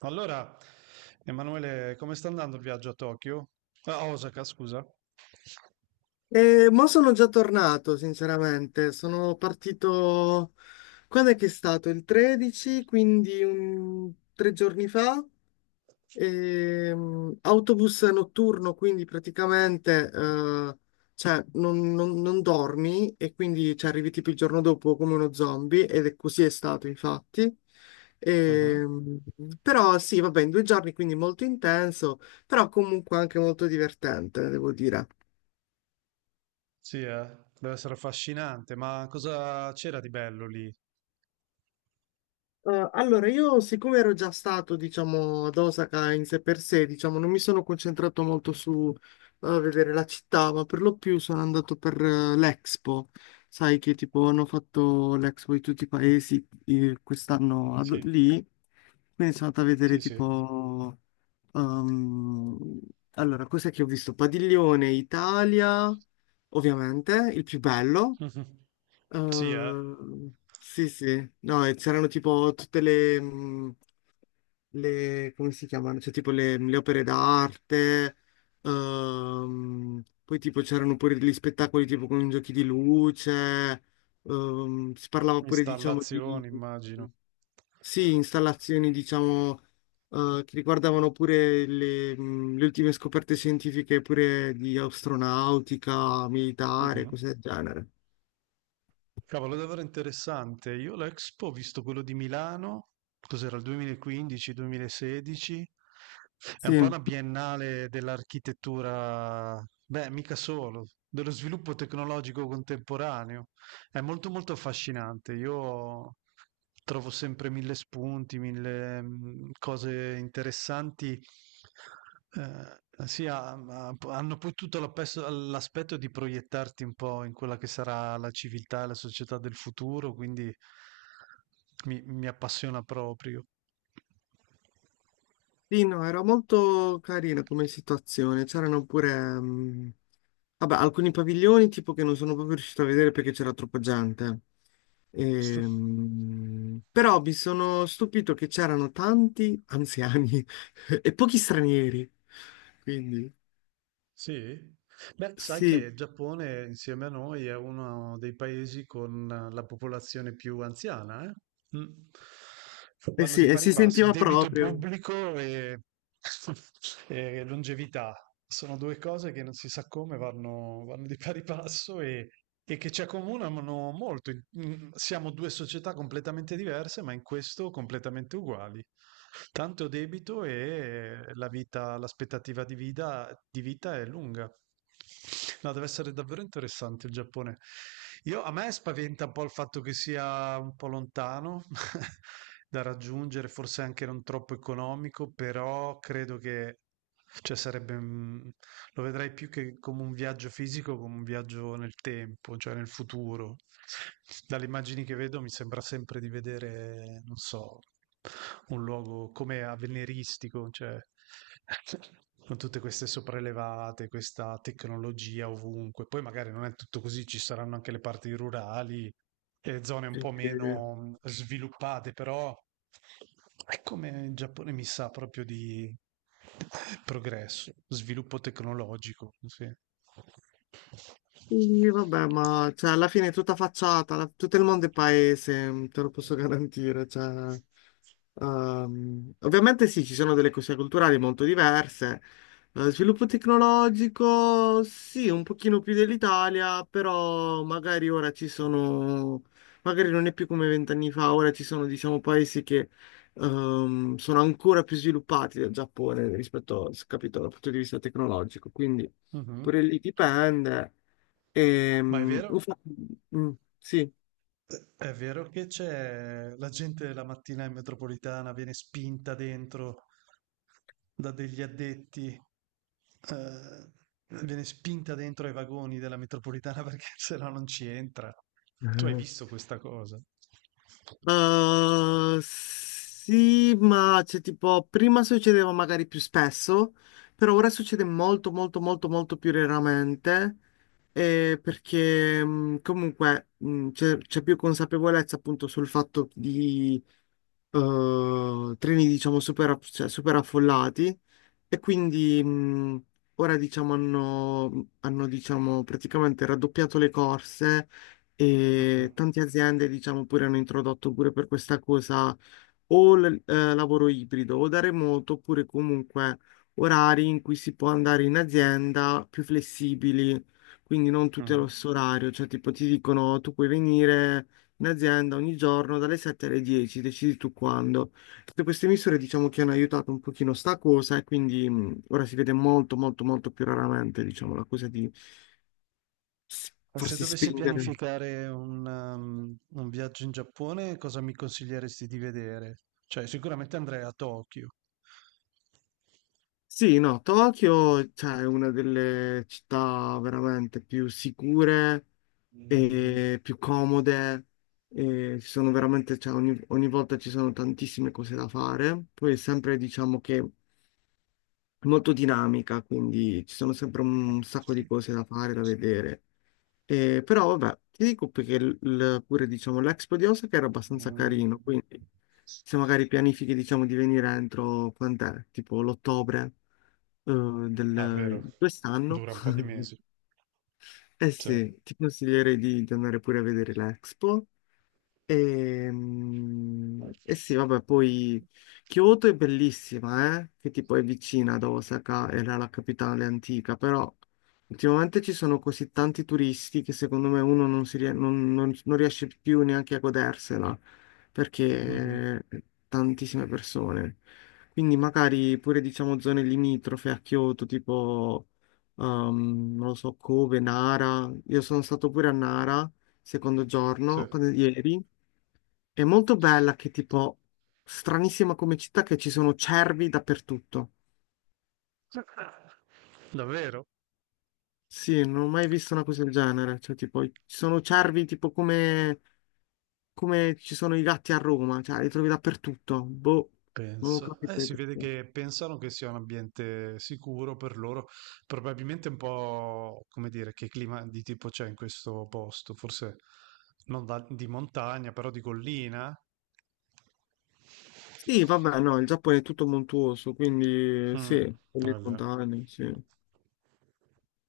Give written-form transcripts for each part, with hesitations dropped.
Allora, Emanuele, come sta andando il viaggio a Tokyo? Ah, a Osaka, scusa. Ma sono già tornato, sinceramente. Sono partito... Quando è che è stato? Il 13, quindi tre giorni fa. Autobus notturno, quindi praticamente non dormi e quindi ci arrivi tipo il giorno dopo come uno zombie ed è così è stato, infatti. Mhm. Ehm, però sì, vabbè, in 2 giorni, quindi molto intenso, però comunque anche molto divertente, devo dire. Sì, deve essere affascinante, ma cosa c'era di bello lì? Allora, io siccome ero già stato, diciamo, ad Osaka in sé per sé, diciamo, non mi sono concentrato molto su vedere la città, ma per lo più sono andato per l'Expo. Sai che tipo hanno fatto l'Expo di tutti i paesi quest'anno Sì, lì, quindi sono andato a vedere sì, sì. tipo... ehm, allora, cos'è che ho visto? Padiglione Italia, ovviamente, il più bello. Mhm. Sì, Sì, sì, no, e c'erano tipo tutte come si chiamano? Cioè tipo le opere d'arte, poi tipo c'erano pure degli spettacoli tipo con giochi di luce, si parlava pure diciamo di, installazioni, immagino. sì, installazioni diciamo che riguardavano pure le ultime scoperte scientifiche pure di astronautica, militare, Mhm. cose del genere. Cavolo, davvero interessante. Io l'Expo ho visto quello di Milano, cos'era il 2015-2016? È un po' Sì. una biennale dell'architettura, beh, mica solo, dello sviluppo tecnologico contemporaneo. È molto molto affascinante. Io trovo sempre mille spunti, mille cose interessanti. Ehm, sì, ha ma p hanno poi tutto l'aspetto di proiettarti un po' in quella che sarà la civiltà e la società del futuro, quindi mi appassiona proprio. Sì, no, era molto carina come situazione. C'erano pure, mm, vabbè, alcuni paviglioni tipo che non sono proprio riuscito a vedere perché c'era troppa gente. Però mi sono stupito che c'erano tanti anziani e pochi stranieri. Quindi, Sì? Beh, sai che sì, il Giappone insieme a noi è uno dei paesi con la popolazione più anziana, eh? Mm. eh Vanno sì, di e pari si passi. sentiva Debito proprio. pubblico e, e longevità. Sono due cose che non si sa come vanno di pari passo e che ci accomunano molto. Siamo due società completamente diverse, ma in questo completamente uguali. Tanto debito e la vita, l'aspettativa di vita è lunga. No, deve essere davvero interessante il Giappone. A me spaventa un po' il fatto che sia un po' lontano da raggiungere, forse anche non troppo economico, però credo che cioè, sarebbe lo vedrai più che come un viaggio fisico, come un viaggio nel tempo, cioè nel futuro. Dalle immagini che vedo mi sembra sempre di vedere, non so, un luogo come avveniristico, cioè con tutte queste sopraelevate, questa tecnologia ovunque. Poi magari non è tutto così, ci saranno anche le parti rurali e zone un po' Eh, meno sviluppate, però è come il Giappone mi sa proprio di progresso, sviluppo tecnologico, sì. Sì, vabbè, ma cioè, alla fine è tutta facciata, tutto il mondo è paese, mm, te lo posso garantire. Cioè, ovviamente sì, ci sono delle cose culturali molto diverse. Sviluppo tecnologico, sì, un pochino più dell'Italia, però magari ora ci sono, magari non è più come 20 anni fa, ora ci sono, diciamo, paesi che sono ancora più sviluppati del Giappone rispetto, capito, dal punto di vista tecnologico. Quindi pure Mhm. lì dipende. Ma è vero? Infatti, mm, sì. È vero che c'è la gente la mattina in metropolitana viene spinta dentro da degli addetti, eh, viene spinta dentro ai vagoni della metropolitana perché se no non ci entra. Tu hai visto questa cosa? Sì, ma c'è tipo, prima succedeva magari più spesso, però ora succede molto, molto, molto, molto più raramente, perché comunque c'è più consapevolezza appunto sul fatto treni diciamo cioè, super affollati e quindi ora diciamo hanno diciamo praticamente raddoppiato le corse Mhm, e tante aziende diciamo pure hanno introdotto pure per questa cosa o lavoro ibrido o da remoto, oppure comunque orari in cui si può andare in azienda più flessibili, quindi non tutti allo mhm. stesso orario, cioè tipo ti dicono tu puoi venire in azienda ogni giorno dalle 7 alle 10, decidi tu quando. Tutte queste misure diciamo che hanno aiutato un pochino sta cosa e quindi ora si vede molto molto molto più raramente diciamo la cosa di Se farsi dovessi spingere. pianificare un viaggio in Giappone, cosa mi consiglieresti di vedere? Cioè, sicuramente andrei a Tokyo. Sì, no, Tokyo, cioè, è una delle città veramente più sicure e più comode. E ci sono veramente, cioè, ogni volta ci sono tantissime cose da fare. Poi è sempre, diciamo che è molto dinamica, quindi ci sono sempre Ah, un sacco di sì. cose da fare, da vedere. E, però, vabbè, ti dico perché pure, diciamo, l'Expo di Osaka era abbastanza carino, quindi se magari pianifichi, diciamo, di venire entro, quant'è? Tipo l'ottobre eh, Ah, vero. del quest'anno. Dura un po' di mesi. Eh Sì. sì, ti consiglierei di andare pure a vedere l'Expo e, e sì, vabbè, poi Kyoto è bellissima, eh? Che tipo è vicina ad Osaka, era la capitale antica, però ultimamente ci sono così tanti turisti che secondo me uno non, non riesce più neanche a godersela, Mhm. perché tantissime persone. Quindi magari pure diciamo zone limitrofe a Kyoto, tipo, non lo so, Kobe, Nara. Io sono stato pure a Nara, secondo Sì. giorno, ieri. È molto bella che tipo stranissima come città che ci sono cervi dappertutto. Davvero? Sì, non ho mai visto una cosa del genere. Cioè, tipo, ci sono cervi tipo come, come ci sono i gatti a Roma, cioè li trovi dappertutto. Boh, non ho Penso. Capito il Si vede perché. che pensano che sia un ambiente sicuro per loro. Probabilmente un po', come dire, che clima di tipo c'è in questo posto. Forse non di montagna, però di collina. Sì, vabbè, no, il Giappone è tutto montuoso, quindi Mm, sì, con le vabbè. montagne, sì.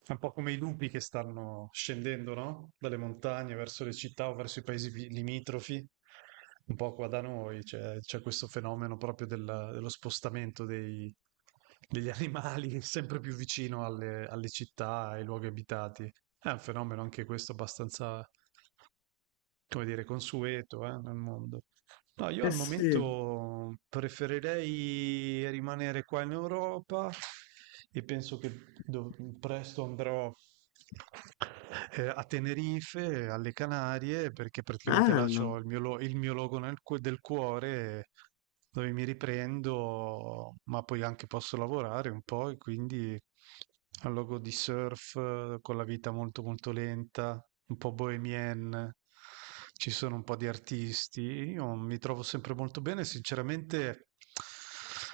È un po' come i lupi che stanno scendendo, no? Dalle montagne verso le città o verso i paesi limitrofi. Un po' qua da noi c'è questo fenomeno proprio dello spostamento degli animali sempre più vicino alle città, ai luoghi abitati. È un fenomeno anche questo abbastanza come dire, consueto, nel mondo. No, io Eh al sì, momento preferirei rimanere qua in Europa e penso che presto andrò a Tenerife, alle Canarie, perché praticamente là bello. c'ho il mio logo del cuore, dove mi riprendo, ma poi anche posso lavorare un po', e quindi al logo di surf, con la vita molto molto lenta, un po' bohemienne, ci sono un po' di artisti, io mi trovo sempre molto bene, sinceramente.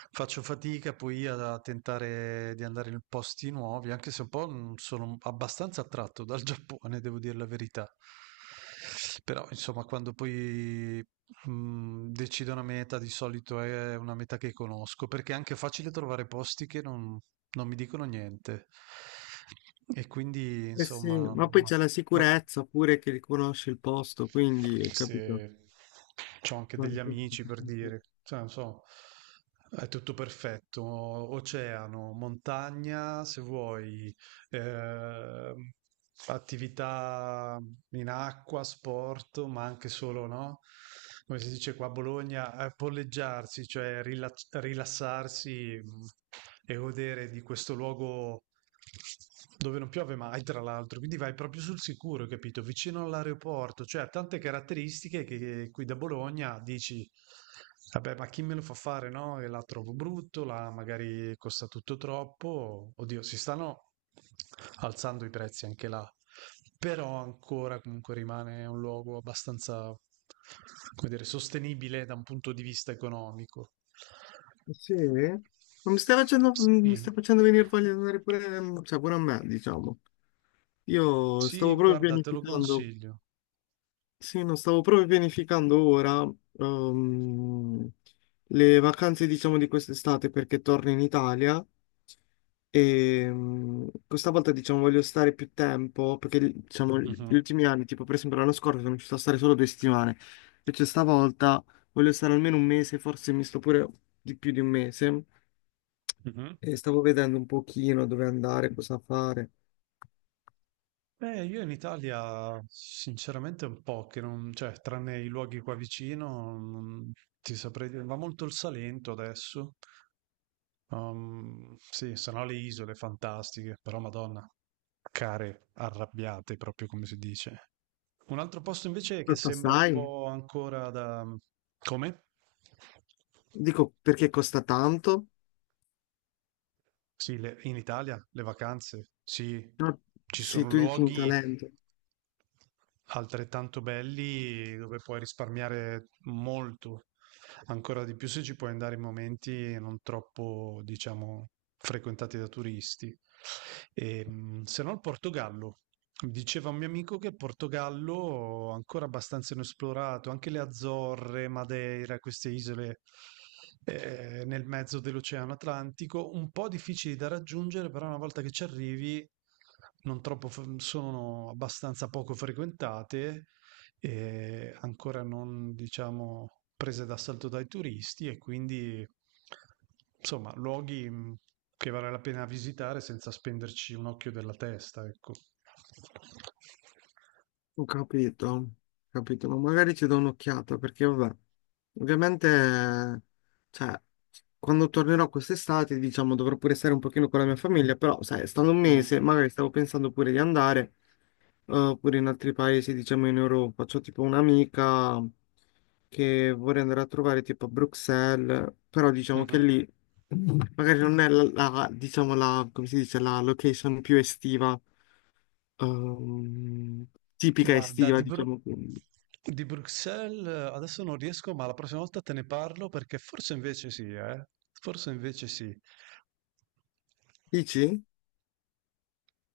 Faccio fatica poi a tentare di andare in posti nuovi, anche se un po' sono abbastanza attratto dal Giappone, devo dire la verità. Però, insomma, quando poi decido una meta, di solito è una meta che conosco, perché è anche facile trovare posti che non, non mi dicono niente. E quindi, Eh sì, insomma, ma poi c'è la ma sicurezza pure che riconosce il posto, quindi anche capito. se c'ho anche Vale degli sempre amici per tutto. dire, cioè, non so, è tutto perfetto, oceano, montagna, se vuoi, eh, attività in acqua, sport, ma anche solo, no? Come si dice qua a Bologna, polleggiarsi, cioè rilassarsi e godere di questo luogo dove non piove mai, tra l'altro, quindi vai proprio sul sicuro, capito? Vicino all'aeroporto, cioè ha tante caratteristiche che qui da Bologna dici: Vabbè, ma chi me lo fa fare, no? E la trovo brutto, la magari costa tutto troppo. Oddio, si stanno alzando i prezzi anche là. Però ancora comunque rimane un luogo abbastanza, come dire, sostenibile da un punto di vista economico. Sì? Ma mi Sì. stai facendo venire voglia di andare pure, cioè pure a me, diciamo. Io Sì, stavo proprio guarda, te lo pianificando, consiglio. sì, no, stavo proprio pianificando ora ehm, le vacanze, diciamo, di quest'estate perché torno in Italia e questa volta, diciamo, voglio stare più tempo perché, diciamo, gli Mhm. ultimi anni, tipo per esempio l'anno scorso, sono riuscito a stare solo 2 settimane. Invece stavolta voglio stare almeno 1 mese, forse mi sto pure di più di 1 mese Mhm. e stavo vedendo un pochino dove andare, cosa fare. Beh, io in Italia sinceramente un po' che non, cioè, tranne i luoghi qua vicino, non ti saprei dire, va molto il Salento adesso. Sì, sono le isole fantastiche, però Madonna, care arrabbiate proprio come si dice. Un altro posto invece che Aspetta, sembra un sai? po' ancora da... Come? Dico perché costa tanto? Sì, in Italia le vacanze, sì, Ah, ci sì, sono tu dici in luoghi talento. altrettanto belli dove puoi risparmiare molto, ancora di più se ci puoi andare in momenti non troppo, diciamo, frequentati da turisti. Se no il Portogallo. Mi diceva un mio amico che il Portogallo ancora abbastanza inesplorato, anche le Azzorre, Madeira, queste isole nel mezzo dell'Oceano Atlantico, un po' difficili da raggiungere, però una volta che ci arrivi non troppo, sono abbastanza poco frequentate ancora non, diciamo, prese d'assalto dai turisti e quindi, insomma, luoghi che vale la pena visitare senza spenderci un occhio della testa, ecco. Ho capito, ma magari ci do un'occhiata perché, vabbè, ovviamente, cioè, quando tornerò quest'estate, diciamo, dovrò pure stare un pochino con la mia famiglia, però, sai, stando un Mm. mese, magari stavo pensando pure di andare. Oppure in altri paesi, diciamo in Europa. C'ho tipo un'amica che vorrei andare a trovare tipo a Bruxelles, però diciamo che Mhm. lì magari non è diciamo la, come si dice, la location più estiva, ehm, tipica Guarda, estiva, diciamo. di Bruxelles adesso non riesco, ma la prossima volta te ne parlo perché forse invece sì, eh? Forse invece sì. Dici?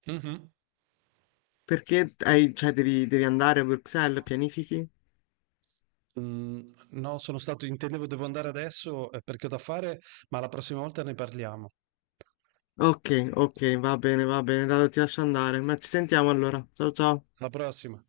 Mhm. Perché cioè, devi andare a Bruxelles, pianifichi? Mhmm, no, sono stato intendevo devo andare adesso, perché ho da fare, ma la prossima volta ne parliamo. Ok, ok, va bene, dai, ti lascio andare, ma ci sentiamo allora. Ciao ciao. Alla prossima.